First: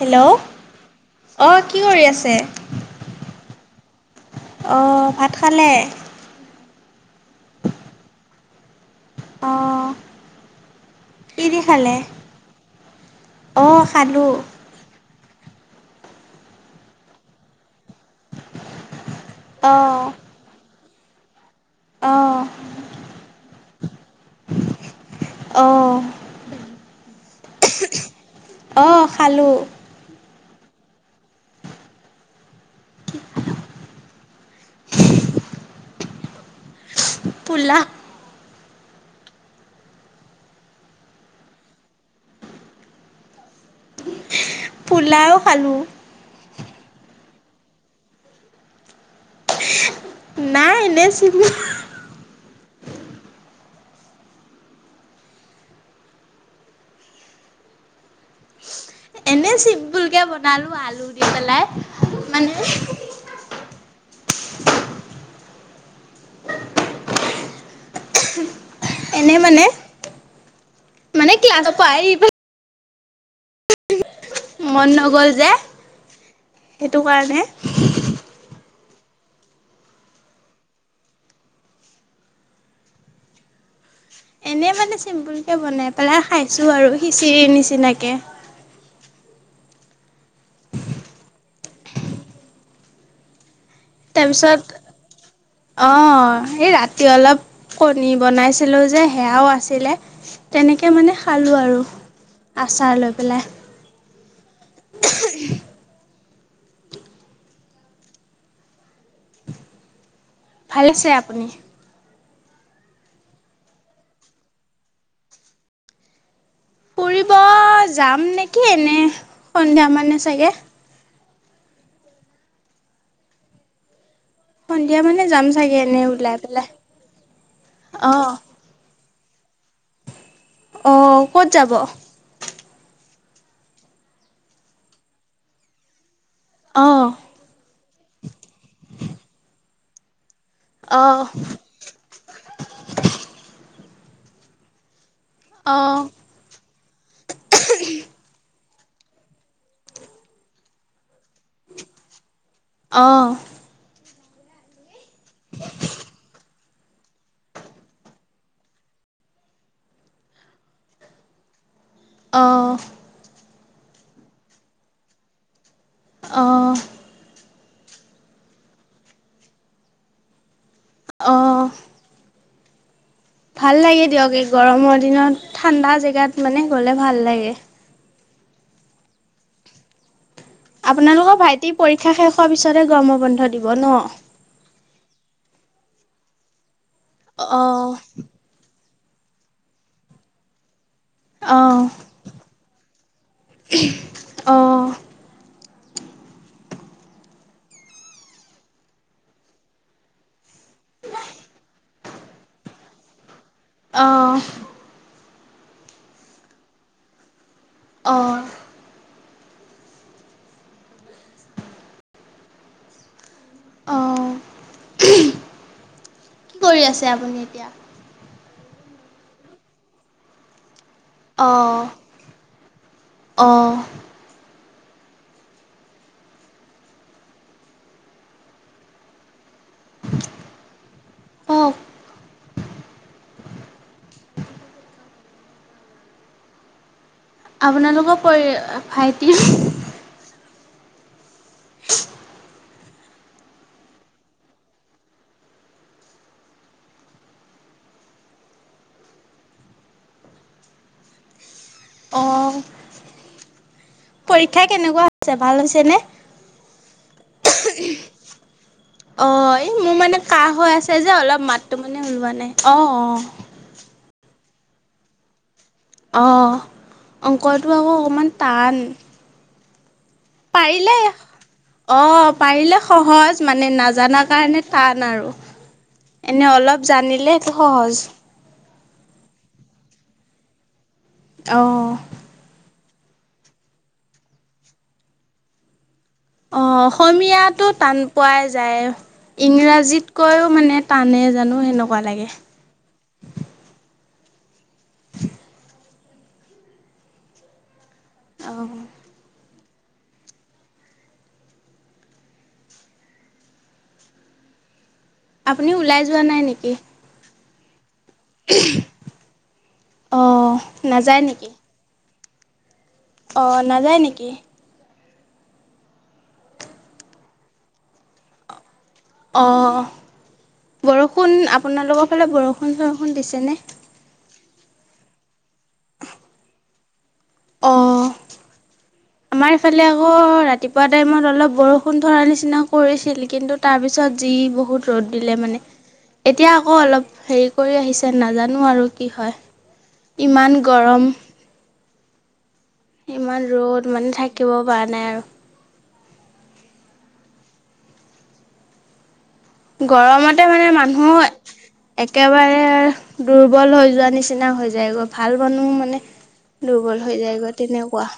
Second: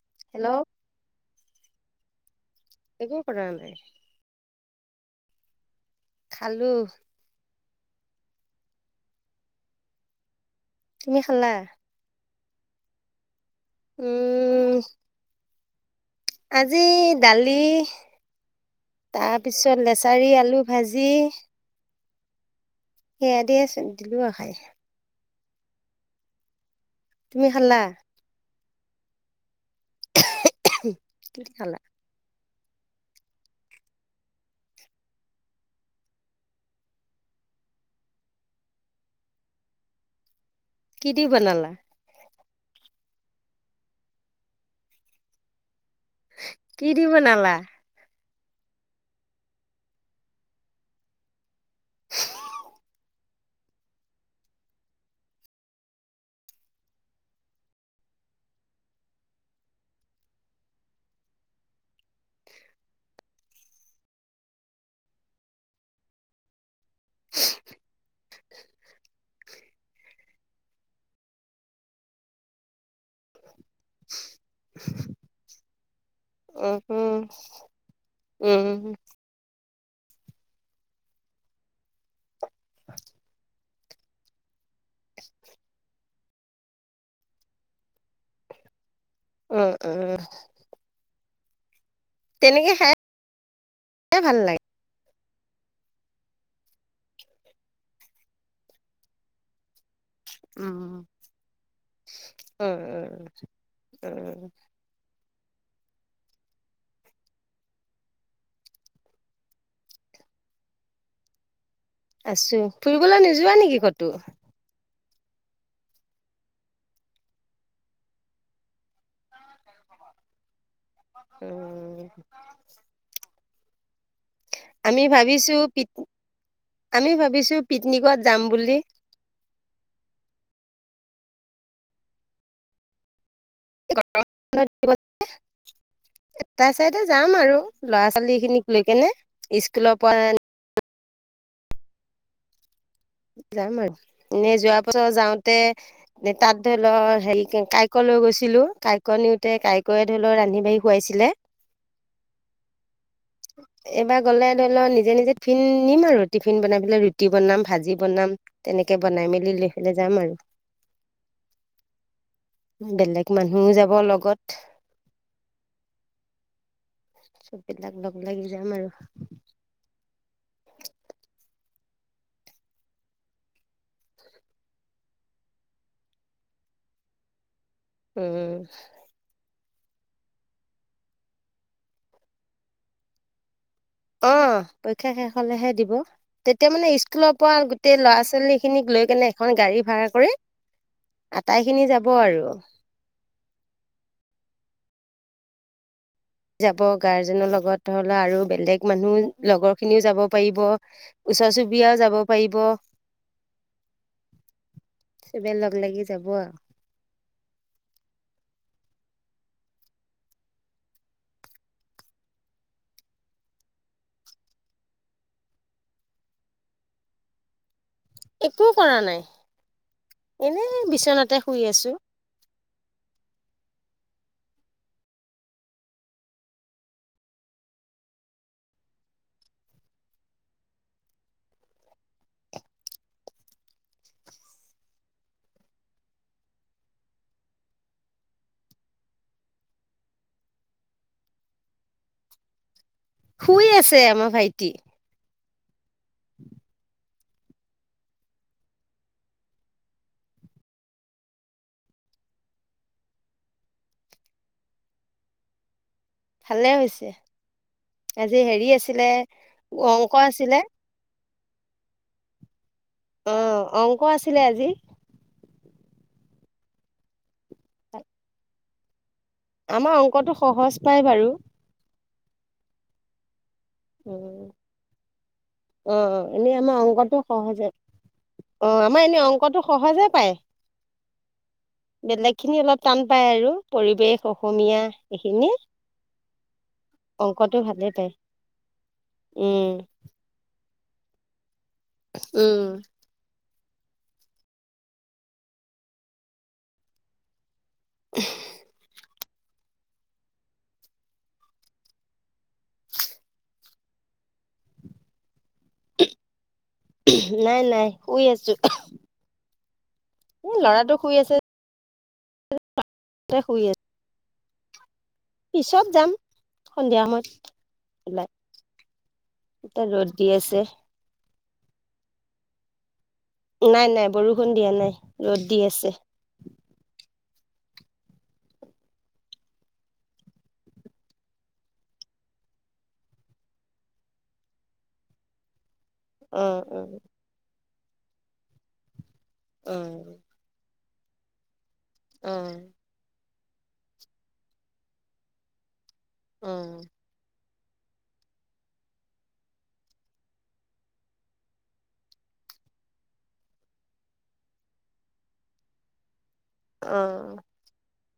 Hello অ', কি কৰি আছে? একো কৰা নাই। অ', ভাত খালে? খালোঁ। অ'। তুমি খালা। অ', খালো। উম, আজি দালি তাৰপিছত লেচাৰী আলু ভাজি। অ', সেয়া দিয় আছে দিলো আহ খাই। অ', তুমি খালা। অ', খালো। কি খালা। [unintelligible] ফুুলা [unintelligible] কি দি বনালা। পোলাও খালোঁ। কি দি বনালা। নাই এনে চিনি এনে চিম্পুল কে বনালো আলু দি পেলাই মানে [unintelligible] [unintelligible] এনে মানে মানে ক্লাছৰ পৰা আহ মন নগ'ল যে উম, সেইটো উম, কাৰণে উম, এনেই মানে চিম্পুলকে বনাই পেলাই খাইছো আৰু খিচিৰি নিচিনাকে। [unintelligible] উম, উম, উ। তেনেকে খা তাৰ পিছত অ', এই ৰাতি অলপ কণী বনাইছিলো যে সেয়াও আছিলে। উম। তেনেকে মানে খালোঁ আৰু আচাৰ লৈ পেলাই। উ। [unintelligible] ভাল আছে আপুনি। আছো ফুৰিবলৈ নোযোৱা নেকি কতো। ফুৰিব যাম নেকি এনে সন্ধিয়া মানে চাগে। উম। সন্ধিয়া আমি মানে যাম ভাবিছো চাগে পিক এনে ওলাই পেলাই। আমি ভাবিছো পিকনিকত অ', যাম বুলি আহ ক'ত যাব। [unintelligible] এটা চাইডে যাম আৰু ল'ৰা ছোৱালী খিনিক লৈ কেনে স্কুলৰ পৰা আহ। ন যোৱা পাছত যাওঁতে ন তাত ধৰি লও হেৰি কাইকলৈ গৈছিলো। কাইক নিওঁতে কাইকে ধৰি লওক ৰান্ধি বাঢ়ি খুৱাইছিলে। অ', এইবাৰ গলে ধৰি লও নি নিজে নিজে টিফিন নিম আৰু টিফিন বনাই পেলাই ৰুটিনাম ভাজি বনাম তেনেকে বনাই মেলি লৈ পলে যাম আৰু অ', বেলেগ মানুহও যাব লগত। আহ। চববিলাক লগ লাগি যাম আৰু অ',। ভাল লাগে দিয়ক এই গৰমৰ দিনত ঠাণ্ডা জেগাত মানে গলে ভাল লাগে। উম। আপোনালোকৰ ভাইটিৰ পৰীক্ষা শেষ হোৱাৰ পিছতহে গৰমৰ বন্ধ দিব ন? অ', পৰীক্ষা শেষ হ'লেহে দিব তেতিয়া মানে ইচ কুলৰ পৰা অ', গোটেই ল'ৰা-ছোৱালীখিনিক লৈ কেনে এখন গাড়ী ভাড়া কৰি আটাইখিনি অ', যাব আৰু। অ', যাব গাৰ্জেনৰ লগত ধৰি লওঁ আৰু বেলেগ মানুহ লগৰখিনিও যাব পাৰিব। ওচৰ-চুবুৰীয়াও যাব পাৰিব। অ', চবে লগ লাগি যাব আৰু। অ'। অ', কি কৰি আছে আপুনি এতিয়া? একো কৰা নাই, এনে বিচ তে তাতে শুই অ', আছোঁ। অ', অ'ফ। আপোনালোকৰ পৰি ভাইটিৰ শুই আছে আমাৰ ভাইটি। অ', পৰীক্ষা কেনেকুৱা হৈছে? ভাল হৈছে নে? ভালে হৈছে। আজি হেৰি আছিলে অ', মোৰ অংক মানে কাঁহ আছিলে হৈ আছে যে অলপ মাতটো মানে ওলোৱা নাই অ',। অ', অংক আছিলে আজি। অহ, অংকটো আকৌ অকণমান টান। আমাৰ অংকটো সহজ পায় পাৰিলে বাৰু। অ', পাৰিলে সহজ মানে অ নাজানাৰ কাৰণে টান আৰু। অ এনে এনেই আমাৰ অলপ অংকটো জানিলে সহজে সহজ। অ', আমাৰ এনে অংকটো সহজে পায়, অ', বেলেগখিনি অলপ টান পায় আৰু পৰিৱেশ, অসমীয়া সেইখিনি। অ', অসমীয়াটো টান পায় পোৱাই যায়, উম ইংৰাজীতকৈও মানে টানেই জানো সেনেকুৱা লাগে। অহ। আপুনিও ওলাই যোৱা নাই নেকি? নাই, নাই শুই আছোঁ। অ', নাযায় নেকি? শুই অ', আছো নাযায় নেকি? পিছত যাম, সন্ধিয়া সময়ত ওলাই। অ' এতিয়া ৰ'দ দি আছে বৰষুণ আপোনালোকৰ ফালে বৰষুণ চ নাই নাই বৰষুণ দিয়া নাই ৰ'দ দি আছে। অ'। আমাৰ ইফালে আকৌ ৰাতিপুৱা টাইমত অলপ বৰষুণ ধৰা নিচিনা কৰিছিল কিন্তু তাৰপিছত দি বহুত ৰ'দ দিলে মানে। অ এতিয়া আকৌ অ অলপ হেৰি কৰি আহিছে নাজানো আৰু কি হয় অ ইমান গৰম। অ ইমান ৰ'দ মানে থাকিব পৰা নাই আৰু। উম। গৰমতে মানে মানুহ একেবাৰে দুৰ্বল হৈ যোৱা নিচিনা হৈ যায়গৈ ভাল মানুহ মানে অ দুৰ্বল হৈ যায়গৈ তেনেকুৱা।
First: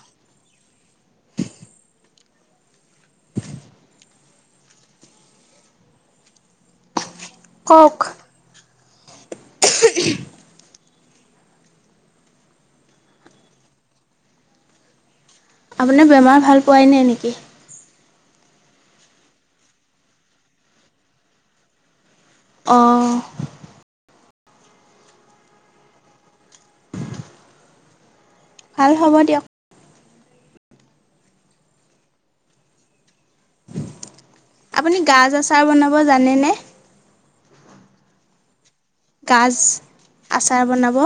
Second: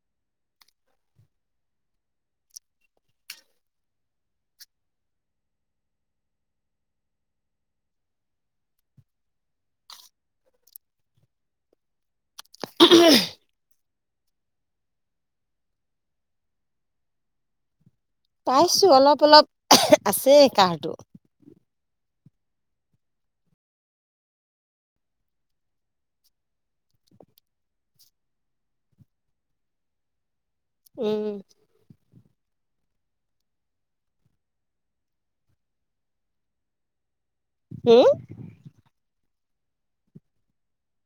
কওঁক। [inaudible] [inaudible] আপোনাৰ বেমাৰ ভাল পোৱই নাই নেকি? পাইছো অলপ অলপ আছে কাঁহটো। অ'। ভাল হ'ব দিয়ক। উম। আপুনি গাজ আচাৰ বনাব জানেনে? হম? গাজ আচাৰ বনাব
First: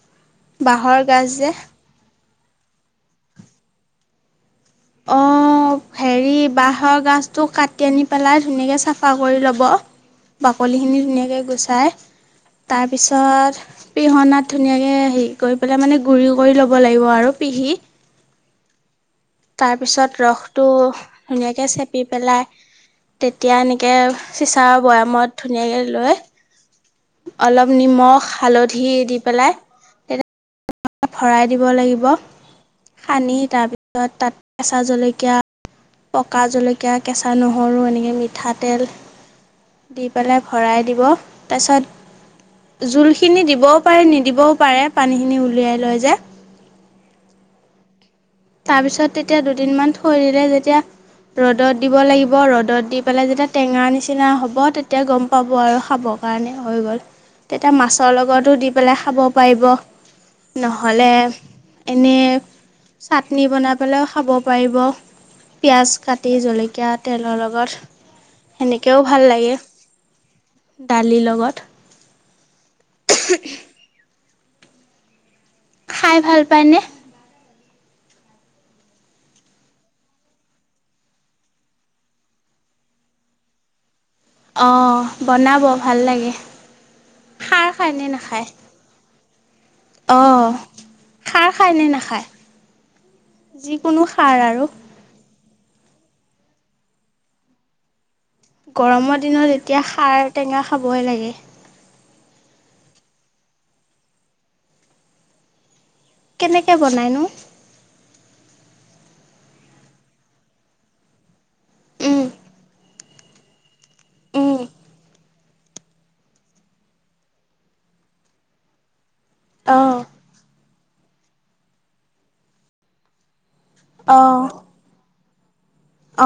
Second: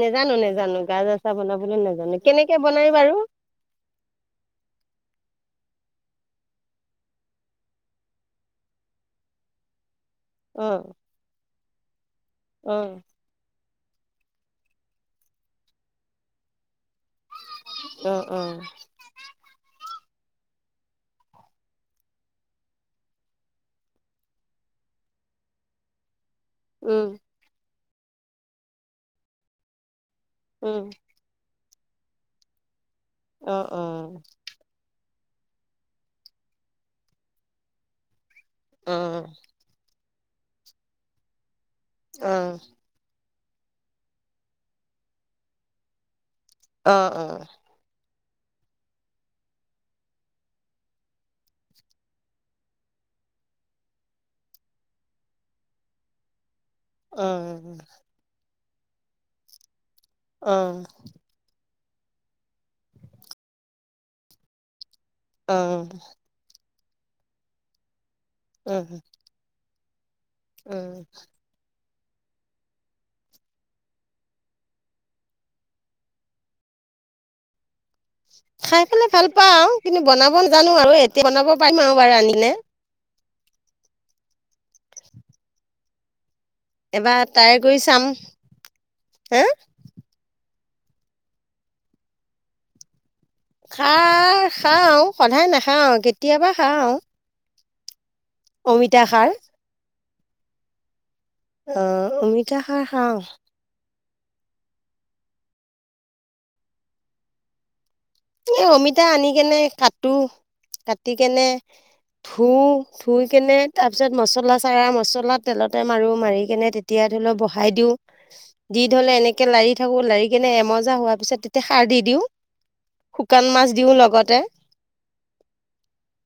নেজানো। নেজানো। বাঁহৰ গাজ আচাৰ যে বনাবলৈ নাজানো। কেনেকে বনাই বাৰু? অ হেৰি বাঁহৰ গাজটো কাটি আনি পেলাই ধুনীয়াকৈ চাফা কৰি ল'ব। অ বাকলিখিনি ধুনীয়াকৈ গুচাই, অ তাৰপিছত পিহনাত ধুনীয়াকে হেৰি কৰি পেলাই মানে গুৰি কৰি ল'ব লাগিব আৰু। পিহি অ'হ। তাৰপিছত ৰসটো ধুনীয়াকৈ চেপি পেলাই তেতিয়া এনেকে চিচাৰ বৈয়ামত ধুনীয়াকে লৈ উম। অলপ নিমখ, হালধি দি পেলাই উম ভৰাই দিব লাগিব। সানি। অ অ তাৰপিছত তাত কেঁচা জলকীয়া জলকীয়া, পকা জলকীয়া, কেঁচা নহৰু এনেকে মিঠাতেল অ দি পেলাই ভৰাই দিব। অ অ তাছট খিনি দিবও পাৰে, নিদিবও পাৰে, পানীখিনি উলিয়াই লয় যে। অহ। অহ। তাৰপিছত তেতিয়া দুদিনমান থৈ দিলে যেতিয়া ৰ'দত দিব লাগিব। ৰ'দত দি পেলাই যেতিয়া টেঙা নিচিনা হ'ব -ব, তেতিয়া গম পাব আৰু, খাব কাৰণে হৈ গল। তেতিয়া মাছৰ লগতো দি পে -লাই খাব পাৰিব। অ অ নহ'লে এনেই চাটনি বনাই পেলাইও খাব পাৰিব। পিয়াজ কাটি, জলকীয়া জলকীয়া তেল লগত, উম সেনেকেও ভাল লাগে। উম দালিৰ লগত। খাই ভাল পায়নে? খাই পেলাই ভাল পাওঁ। কিন্তু বনাব নাজানো আৰু, এতিয়া বনাব পাৰিম আৰু। এবাৰ আনিলে। অ বনাব। ভাল লাগে। এবাৰ ট্ৰাই খাৰ কৰি চাম। হা অ'হ। খাৰ খায় নে নাখায়? যিকোনো খাৰ আৰু খাওঁ। সদায় নাখাওঁ। কেতিয়াবা খাওঁ। অমিতা গৰমৰ খাৰ দিনত এতিয়া খাৰ -টেঙা খাবই লাগে। অহ। অমিতা খাৰ খাওঁ। কেনেকে বনাইনো? এ অমিতা আনি কেনে কাটো। কাটি কেনে উম ধুও ধুই কেনে তাৰপিছত উম মছলা চাৰা মছলাত তেলতে মাৰো। মাৰি কেনে তেতিয়া ধৰি ল বহাই দিওঁ। দি হলে এনে কে লাৰি অঁ থাকো। লাৰি কেনে এমজা হোৱাৰ পিছত তেতিয়া সাৰ দি দিওঁ। শুকান মাছ দিওঁ লগতে অঁ [inaudible]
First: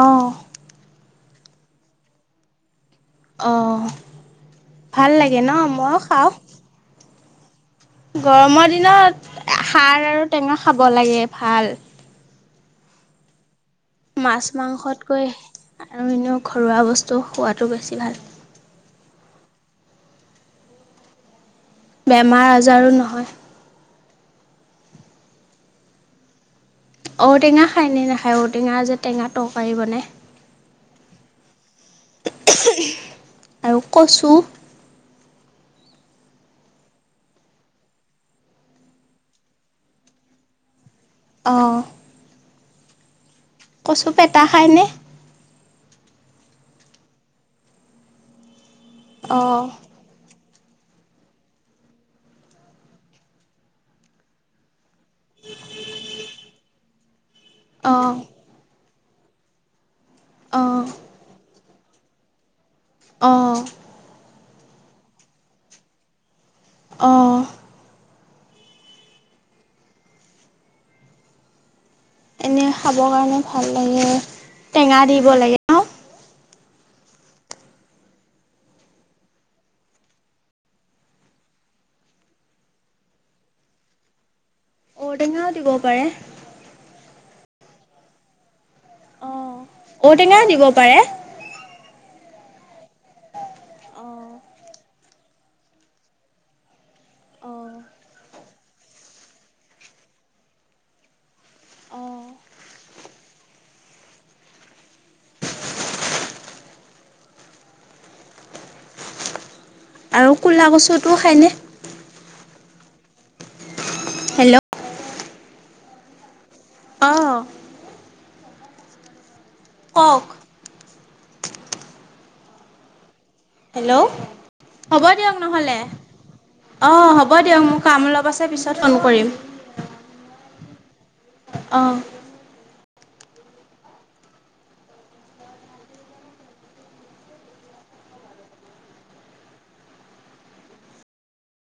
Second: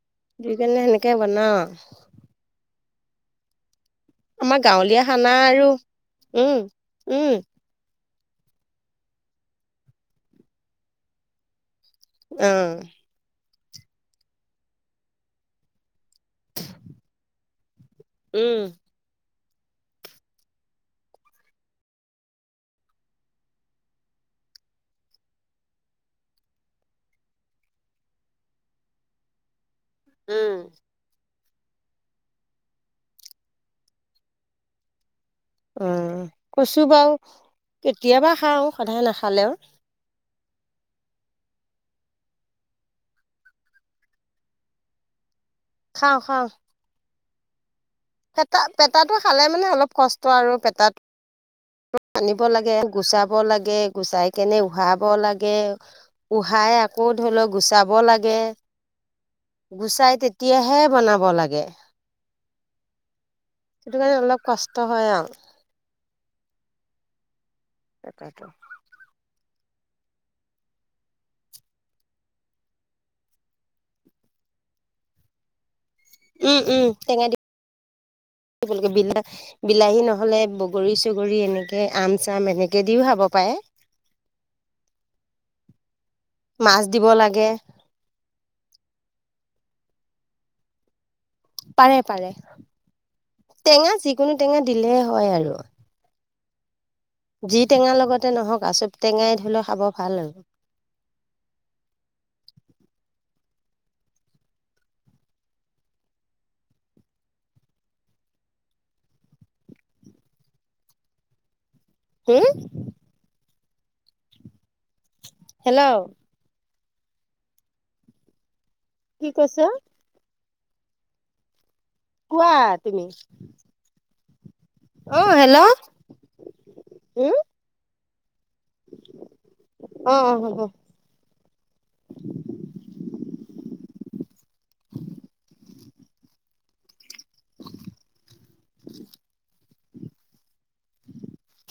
অঁ দি কেনে এনেকে বনাও আও। অহ। আমাৰ গাঁৱলীয়া খানা আৰু। খাওঁ উম। উম। গৰমৰ দিনত খাৰ আৰু টেঙা খাব লাগে। ভাল। অহ। মাছ- মাংসতকৈ আৰু এনেও ঘৰুৱা বস্তু খোৱাতো বেছি ভাল উম। বেমাৰ-আজাৰো নহয়। ঔটেঙা খাই নে নাখায়? ঔটেঙা যে টেঙা তৰকাৰী বনায়। উম। আৰু কচু [inaudible] অ' কৈছো বাৰু কেতিয়াবা খাওঁ সদায় নাখালেও অ [inaudible] কচু পেতা খায়নে খাও খাও পেতাটো খালে অঁ মানে অলপ কষ্ট আৰু পেতাটো আনিব লাগে গুচাব লাগে গুচাই কেনে উহা লাগে উহাই আকৌ ধৰি লও গুচাব অঁ লাগে গুচাই তেতিয়াহে অঁ বনাব লাগে। অ [inaudible] সেইটো কাৰণে অলপ কষ্ট হয় আৰু অ' কটাটো [inaudible] এনে খাব কাৰণে ভাল লাগে টেঙা দিব লাগে অ উম, উম, তেঙা দি [inaudible] বিলাহ বিলাহী নহলে বগৰী চগৰী এনেকে আম চাম এনেকে দিও খাব পাৰে। ঔটেঙাও দিব পাৰে। মাছ দিব লাগে। অ', ঔটেঙাও দিব পাৰে। পাৰে পাৰে। টেঙা অঁ যিকোনো টেঙা দিলে হয় আৰু। যি অঁ টেঙা লগতে নহওক আচব টেঙাই ধৰিলেও খাব ভাল আৰু। অ। আৰু ক'লা কছুটোও খায়নে? হু, হেল্ল' হেল্ল'। অঁ কি কৈছা? কওক কোৱা তুমি। হেল্ল' হ'ব অ দিয়ক হেল্ল' নহ'লে, অ, হ'ব উম দিয়ক মোৰ কাম অলপ পাছে পিছত ফোন কৰিম। অ, অ, হব। অ'। [inaudible]